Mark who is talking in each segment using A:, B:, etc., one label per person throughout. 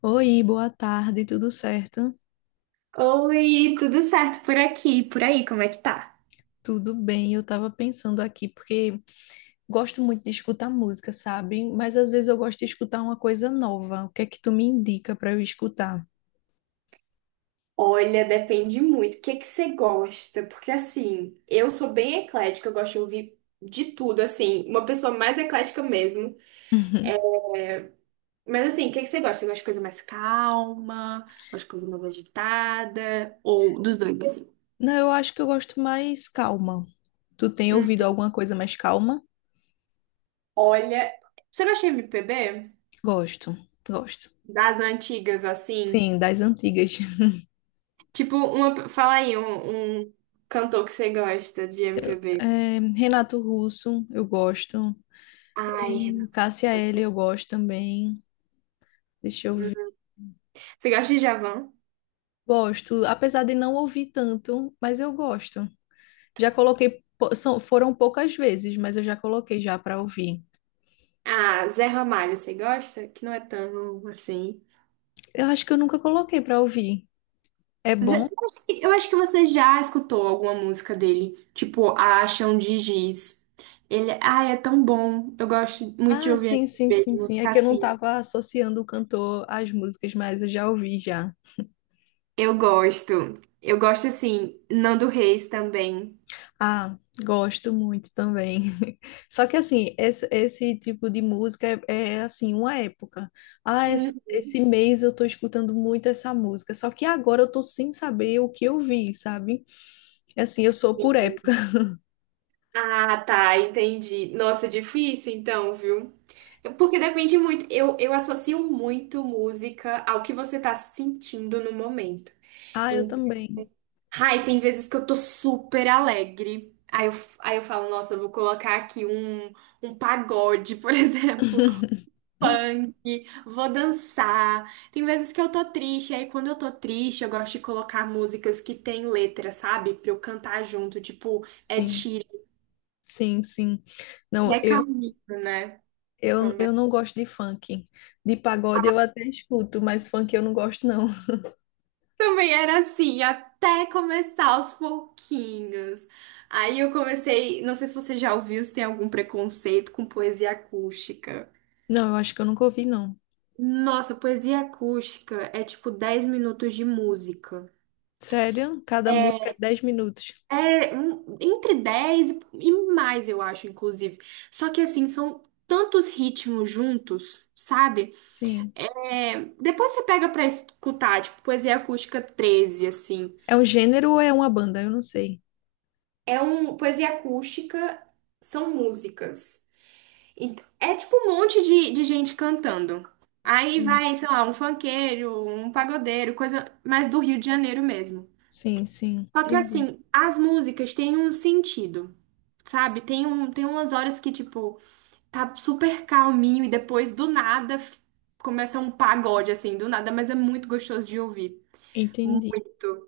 A: Oi, boa tarde, tudo certo?
B: Oi, tudo certo por aqui? Por aí, como é que tá?
A: Tudo bem, eu tava pensando aqui, porque gosto muito de escutar música, sabe? Mas às vezes eu gosto de escutar uma coisa nova. O que é que tu me indica para eu escutar?
B: Olha, depende muito. O que é que você gosta? Porque assim, eu sou bem eclética, eu gosto de ouvir de tudo, assim, uma pessoa mais eclética mesmo.
A: Uhum.
B: Mas assim, o que é que você gosta? Você gosta de coisa mais calma? Gosta de coisa mais agitada? Ou dos dois, assim?
A: Não, eu acho que eu gosto mais calma. Tu tem
B: Hum,
A: ouvido alguma coisa mais calma?
B: Olha, você gosta de MPB?
A: Gosto, gosto.
B: Das antigas, assim?
A: Sim, das antigas.
B: Tipo, fala aí um cantor que você gosta de MPB.
A: É, Renato Russo, eu gosto. É,
B: Ai, Renato.
A: Cássia
B: Russo. É
A: Eller,
B: bom.
A: eu gosto também. Deixa eu ver.
B: Você gosta de Djavan?
A: Gosto, apesar de não ouvir tanto, mas eu gosto. Já coloquei, são, foram poucas vezes, mas eu já coloquei já para ouvir.
B: Ah, Zé Ramalho, você gosta? Que não é tão assim.
A: Eu acho que eu nunca coloquei para ouvir. É bom?
B: Eu acho que você já escutou alguma música dele, tipo A Chão de Giz. Ele, ai, é tão bom. Eu gosto muito de
A: Ah,
B: ouvir
A: sim, sim,
B: MPB, de
A: sim, sim. É
B: música
A: que eu não
B: assim.
A: estava associando o cantor às músicas, mas eu já ouvi já.
B: Eu gosto. Eu gosto assim, Nando Reis também.
A: Ah, gosto muito também. Só que assim, esse tipo de música é, assim, uma época. Ah, esse,
B: Hum.
A: esse mês eu tô escutando muito essa música. Só que agora eu tô sem saber o que eu vi, sabe? É. Assim, eu sou por época.
B: Ah, tá, entendi. Nossa, é difícil então, viu? Porque depende muito. Eu associo muito música ao que você tá sentindo no momento.
A: Ah, eu também.
B: Ai, tem vezes que eu tô super alegre. Aí eu falo, nossa, eu vou colocar aqui um pagode, por exemplo, funk, vou dançar. Tem vezes que eu tô triste, aí quando eu tô triste, eu gosto de colocar músicas que tem letra, sabe? Pra eu cantar junto, tipo, é
A: Sim.
B: Sheeran
A: Sim, sim.
B: e
A: Não,
B: é
A: eu,
B: Camilo, né?
A: eu,
B: Também.
A: eu não gosto de funk. De pagode eu até escuto, mas funk eu não gosto, não.
B: Também era assim, até começar aos pouquinhos. Aí eu comecei, não sei se você já ouviu, se tem algum preconceito com poesia acústica.
A: Não, eu acho que eu nunca ouvi, não.
B: Nossa, poesia acústica é tipo 10 minutos de música.
A: Sério? Cada música é
B: É,
A: 10 minutos.
B: é entre 10 e mais, eu acho, inclusive. Só que assim, são tantos ritmos juntos, sabe?
A: Sim.
B: É, depois você pega pra escutar, tipo, poesia acústica 13 assim.
A: É um gênero ou é uma banda? Eu não sei.
B: É um. Poesia acústica são músicas. É tipo um monte de gente cantando. Aí
A: Sim,
B: vai, sei lá, um funkeiro, um pagodeiro, coisa mais do Rio de Janeiro mesmo.
A: sim, sim.
B: Só que
A: Entendi.
B: assim, as músicas têm um sentido, sabe? Tem um, tem umas horas que, tipo, tá super calminho e depois do nada começa um pagode, assim, do nada, mas é muito gostoso de ouvir.
A: Entendi.
B: Muito.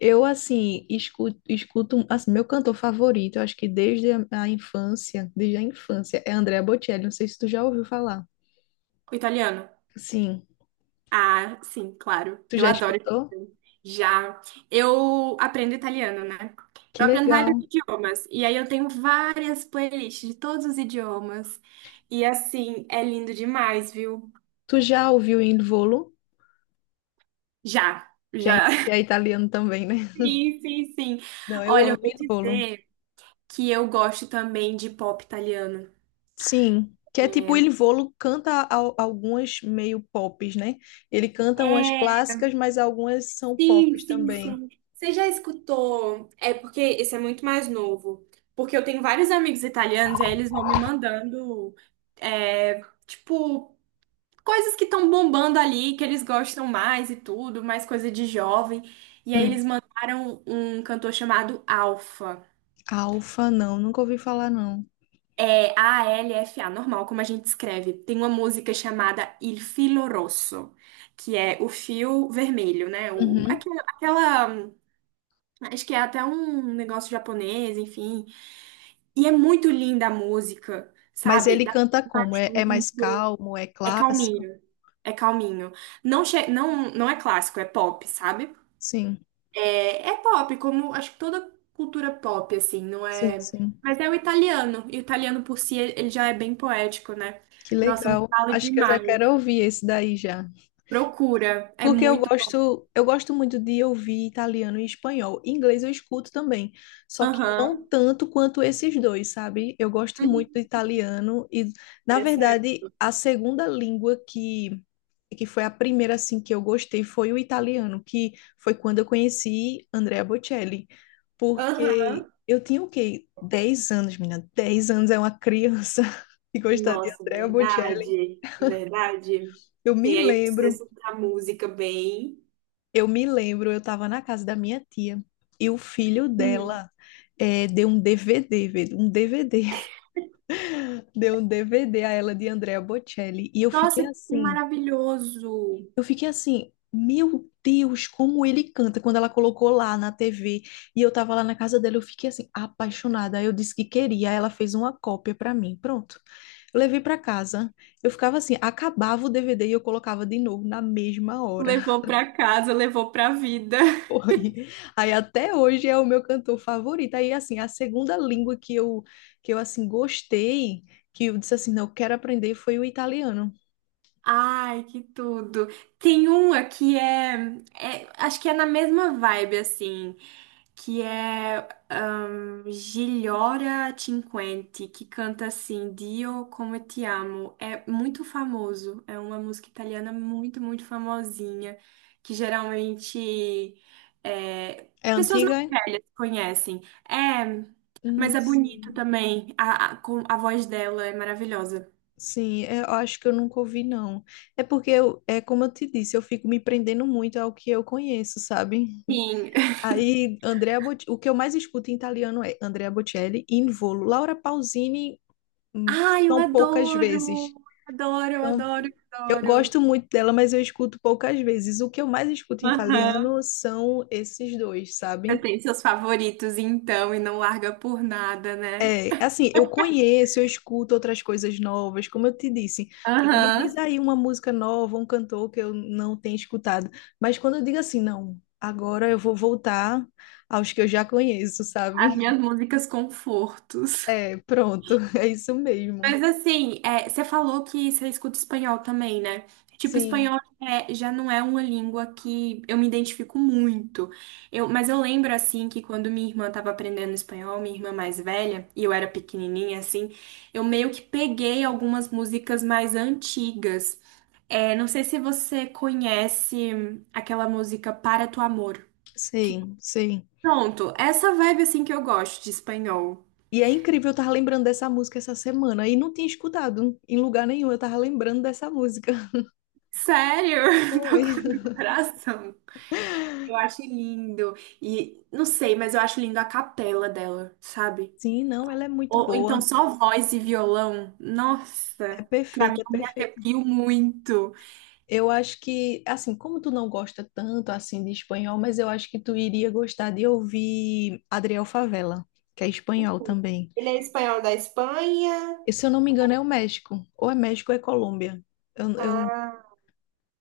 A: Eu, assim, escuto, assim, meu cantor favorito, eu acho que desde a infância, desde a infância, é Andrea Bocelli. Não sei se tu já ouviu falar.
B: O italiano?
A: Sim.
B: Ah, sim, claro.
A: Tu
B: Eu
A: já
B: adoro
A: escutou?
B: italiano. Já. Eu aprendo italiano, né?
A: Que
B: Eu aprendo vários
A: legal.
B: idiomas. E aí eu tenho várias playlists de todos os idiomas. E assim, é lindo demais, viu?
A: Tu já ouviu Il Volo,
B: Já.
A: que é,
B: Já.
A: que é italiano também, né?
B: Sim, sim, sim.
A: Não, eu
B: Olha, eu
A: amo
B: vou
A: Il Volo.
B: dizer que eu gosto também de pop italiano.
A: Sim, que é tipo Il Volo canta algumas meio pops, né? Ele canta umas
B: É,
A: clássicas, mas algumas são
B: sim,
A: pops
B: sim,
A: também.
B: sim. Você já escutou? É porque esse é muito mais novo. Porque eu tenho vários amigos italianos e aí eles vão me mandando, é, tipo, coisas que estão bombando ali, que eles gostam mais e tudo, mais coisa de jovem. E aí
A: Hum.
B: eles mandaram um cantor chamado Alfa.
A: Alfa, não, nunca ouvi falar não.
B: É Alfa, normal, como a gente escreve. Tem uma música chamada Il Filo Rosso, que é o fio vermelho, né? O,
A: Uhum.
B: aquela, acho que é até um negócio japonês, enfim. E é muito linda a música,
A: Mas
B: sabe?
A: ele canta como? É
B: Um,
A: mais calmo, é
B: É
A: clássico?
B: calminho. É calminho. Não, não, não é clássico, é pop, sabe?
A: Sim,
B: É, é pop, como acho que toda cultura pop, assim, não
A: sim,
B: é.
A: sim.
B: Mas é o italiano. E o italiano por si, ele já é bem poético, né?
A: Que
B: Nossa, eu me
A: legal.
B: falo
A: Acho que eu já
B: demais.
A: quero ouvir esse daí já.
B: Procura. É
A: Porque eu
B: muito bom.
A: gosto, eu gosto muito de ouvir italiano e espanhol. Inglês eu escuto também, só que não
B: Aham.
A: tanto quanto esses dois, sabe? Eu gosto muito do
B: Uhum.
A: italiano e, na
B: Interessante.
A: verdade, a segunda língua que foi a primeira assim que eu gostei foi o italiano, que foi quando eu conheci Andrea Bocelli, porque
B: Aham.
A: eu tinha o quê? 10 anos, menina. 10 anos é uma criança e gostar de
B: Nossa,
A: Andrea Bocelli.
B: verdade, verdade.
A: Eu me
B: Tem aí um
A: lembro
B: senso da música bem.
A: Eu me lembro, eu estava na casa da minha tia e o filho
B: Hum.
A: dela deu um DVD, velho, um DVD, deu um DVD a ela de Andrea Bocelli e eu fiquei
B: Nossa, que
A: assim,
B: maravilhoso.
A: eu fiquei assim, meu Deus, como ele canta quando ela colocou lá na TV e eu tava lá na casa dela, eu fiquei assim apaixonada. Aí eu disse que queria, aí ela fez uma cópia para mim, pronto. Eu levei para casa, eu ficava assim, acabava o DVD e eu colocava de novo na mesma hora.
B: Levou pra casa, levou pra vida.
A: Foi. Aí até hoje é o meu cantor favorito. Aí assim, a segunda língua que eu assim gostei, que eu disse assim, não, eu quero aprender foi o italiano.
B: Ai, que tudo. Tem uma que acho que é na mesma vibe, assim, que é Gigliora Cinquenti, que canta assim, Dio come te amo. É muito famoso, é uma música italiana muito, muito famosinha, que geralmente é,
A: É
B: pessoas
A: antiga?
B: mais
A: É?
B: velhas conhecem. É, mas
A: Não
B: é bonito
A: sei.
B: também, a voz dela é maravilhosa.
A: Sim, é, eu acho que eu nunca ouvi não. É porque eu, é como eu te disse, eu fico me prendendo muito ao que eu conheço, sabe?
B: Sim.
A: Aí o que eu mais escuto em italiano é Andrea Bocelli, Involo, Laura Pausini, hum,
B: Ai, eu
A: são poucas vezes.
B: adoro! Adoro, eu
A: São
B: adoro, eu
A: Eu
B: adoro.
A: gosto muito dela, mas eu escuto poucas vezes. O que eu mais escuto em italiano
B: Aham.
A: são esses dois,
B: Você
A: sabem?
B: tem seus favoritos, então, e não larga por nada, né?
A: É, assim, eu conheço, eu escuto outras coisas novas, como eu te disse. É, me diz
B: Aham.
A: aí uma música nova, um cantor que eu não tenho escutado. Mas quando eu digo assim, não, agora eu vou voltar aos que eu já conheço,
B: As
A: sabe?
B: minhas músicas confortos.
A: É, pronto, é isso mesmo.
B: Mas assim, é, você falou que você escuta espanhol também, né? Tipo,
A: Sim,
B: espanhol é, já não é uma língua que eu me identifico muito. Eu, mas eu lembro, assim, que quando minha irmã estava aprendendo espanhol, minha irmã mais velha, e eu era pequenininha, assim, eu meio que peguei algumas músicas mais antigas. É, não sei se você conhece aquela música Para Tu Amor. que-
A: sim, sim.
B: Pronto, essa vibe, assim, que eu gosto de espanhol.
A: E é incrível, eu tava lembrando dessa música essa semana e não tinha escutado em lugar nenhum, eu tava lembrando dessa música.
B: Sério? Tô
A: Foi.
B: com o coração. Eu acho lindo. E não sei, mas eu acho lindo a capela dela, sabe?
A: Sim, não, ela é muito
B: Ou então
A: boa.
B: só voz e violão.
A: É
B: Nossa, pra mim
A: perfeita, é
B: eu me
A: perfeita.
B: arrepio muito.
A: Eu acho que, assim, como tu não gosta tanto assim de espanhol, mas eu acho que tu iria gostar de ouvir Adriel Favela, que é espanhol também.
B: Ele é espanhol da Espanha.
A: E, se eu não me engano, é o México ou é Colômbia. Eu, eu...
B: Ah,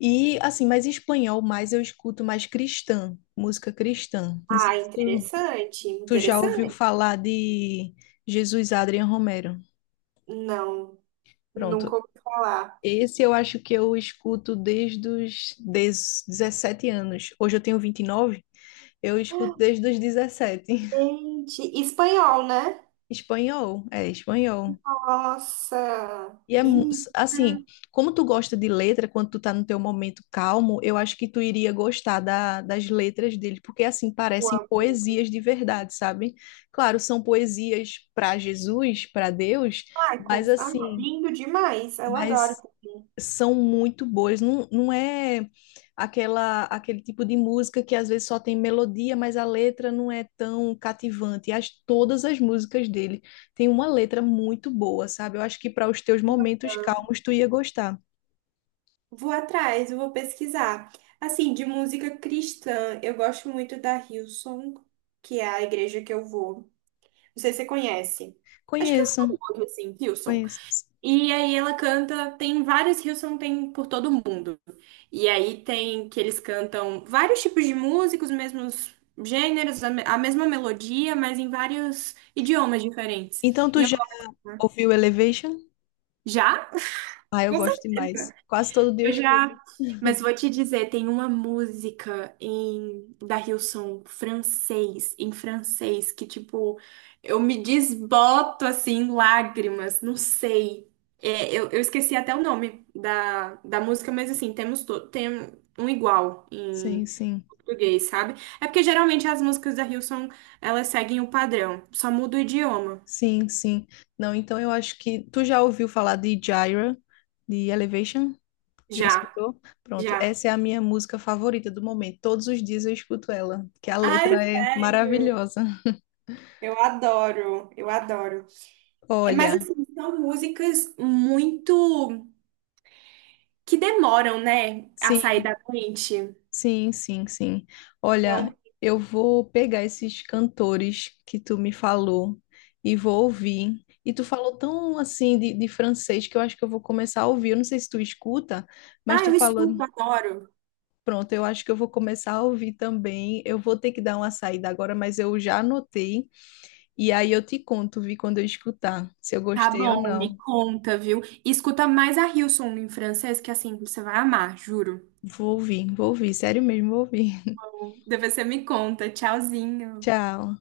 A: E assim, mas espanhol mais eu escuto mais cristã, música cristã. Não sei
B: ah,
A: se tu.
B: interessante,
A: Tu já ouviu
B: interessante.
A: falar de Jesus Adriano Romero?
B: Não, nunca
A: Pronto.
B: ouvi falar.
A: Esse eu acho que eu escuto desde os dezessete anos. Hoje eu tenho 29. Eu escuto desde os 17.
B: Gente, espanhol, né?
A: Espanhol, é espanhol.
B: Nossa,
A: E é
B: menina,
A: assim, como tu gosta de letra, quando tu tá no teu momento calmo, eu acho que tu iria gostar das letras dele, porque assim
B: eu
A: parecem
B: amo.
A: poesias de verdade, sabe? Claro, são poesias para Jesus, para Deus,
B: Michael,
A: mas
B: ah,
A: assim,
B: lindo demais, eu adoro.
A: mas são muito boas. Não, não é aquela aquele tipo de música que às vezes só tem melodia, mas a letra não é tão cativante. Todas as músicas dele têm uma letra muito boa, sabe? Eu acho que para os teus momentos calmos tu ia gostar.
B: Vou atrás, eu vou pesquisar. Assim, de música cristã, eu gosto muito da Hillsong, que é a igreja que eu vou. Não sei se você conhece. Acho que eu falo
A: Conheço,
B: muito assim, Hillsong.
A: conheço.
B: E aí ela canta, tem vários Hillsong, tem por todo mundo. E aí tem que eles cantam vários tipos de músicos, mesmos gêneros, a mesma melodia, mas em vários idiomas diferentes.
A: Então
B: E
A: tu
B: eu
A: já ouviu Elevation?
B: já?
A: Ah, eu
B: Com
A: gosto demais.
B: certeza.
A: Quase todo dia eu
B: Eu já,
A: escuto.
B: mas vou te dizer, tem uma música em da Hillsong francês, em francês, que tipo, eu me desboto assim, em lágrimas, não sei. É, eu esqueci até o nome da música, mas assim, tem um igual em
A: Sim, sim.
B: português, sabe? É porque geralmente as músicas da Hillsong, elas seguem o padrão, só muda o idioma.
A: Sim, sim. Não, então eu acho que tu já ouviu falar de Gyra, de Elevation? Já
B: Já,
A: escutou? Pronto,
B: já.
A: essa é a minha música favorita do momento. Todos os dias eu escuto ela, que a
B: Ai,
A: letra é
B: sério?
A: maravilhosa.
B: Eu adoro, eu adoro. É, mas
A: Olha,
B: assim, são músicas muito que demoram, né, a sair
A: sim,
B: da mente.
A: sim, sim, sim. Olha,
B: Então,
A: eu vou pegar esses cantores que tu me falou e vou ouvir. E tu falou tão assim de francês que eu acho que eu vou começar a ouvir. Eu não sei se tu escuta, mas
B: ah,
A: tu
B: eu
A: falou.
B: escuto, adoro.
A: Pronto, eu acho que eu vou começar a ouvir também. Eu vou ter que dar uma saída agora, mas eu já anotei. E aí eu te conto, vi quando eu escutar, se eu
B: Tá
A: gostei ou
B: bom, me
A: não.
B: conta, viu? E escuta mais a Hillsong em francês, que assim, você vai amar, juro.
A: Vou ouvir, sério mesmo, vou ouvir.
B: Depois você me conta. Tchauzinho.
A: Tchau.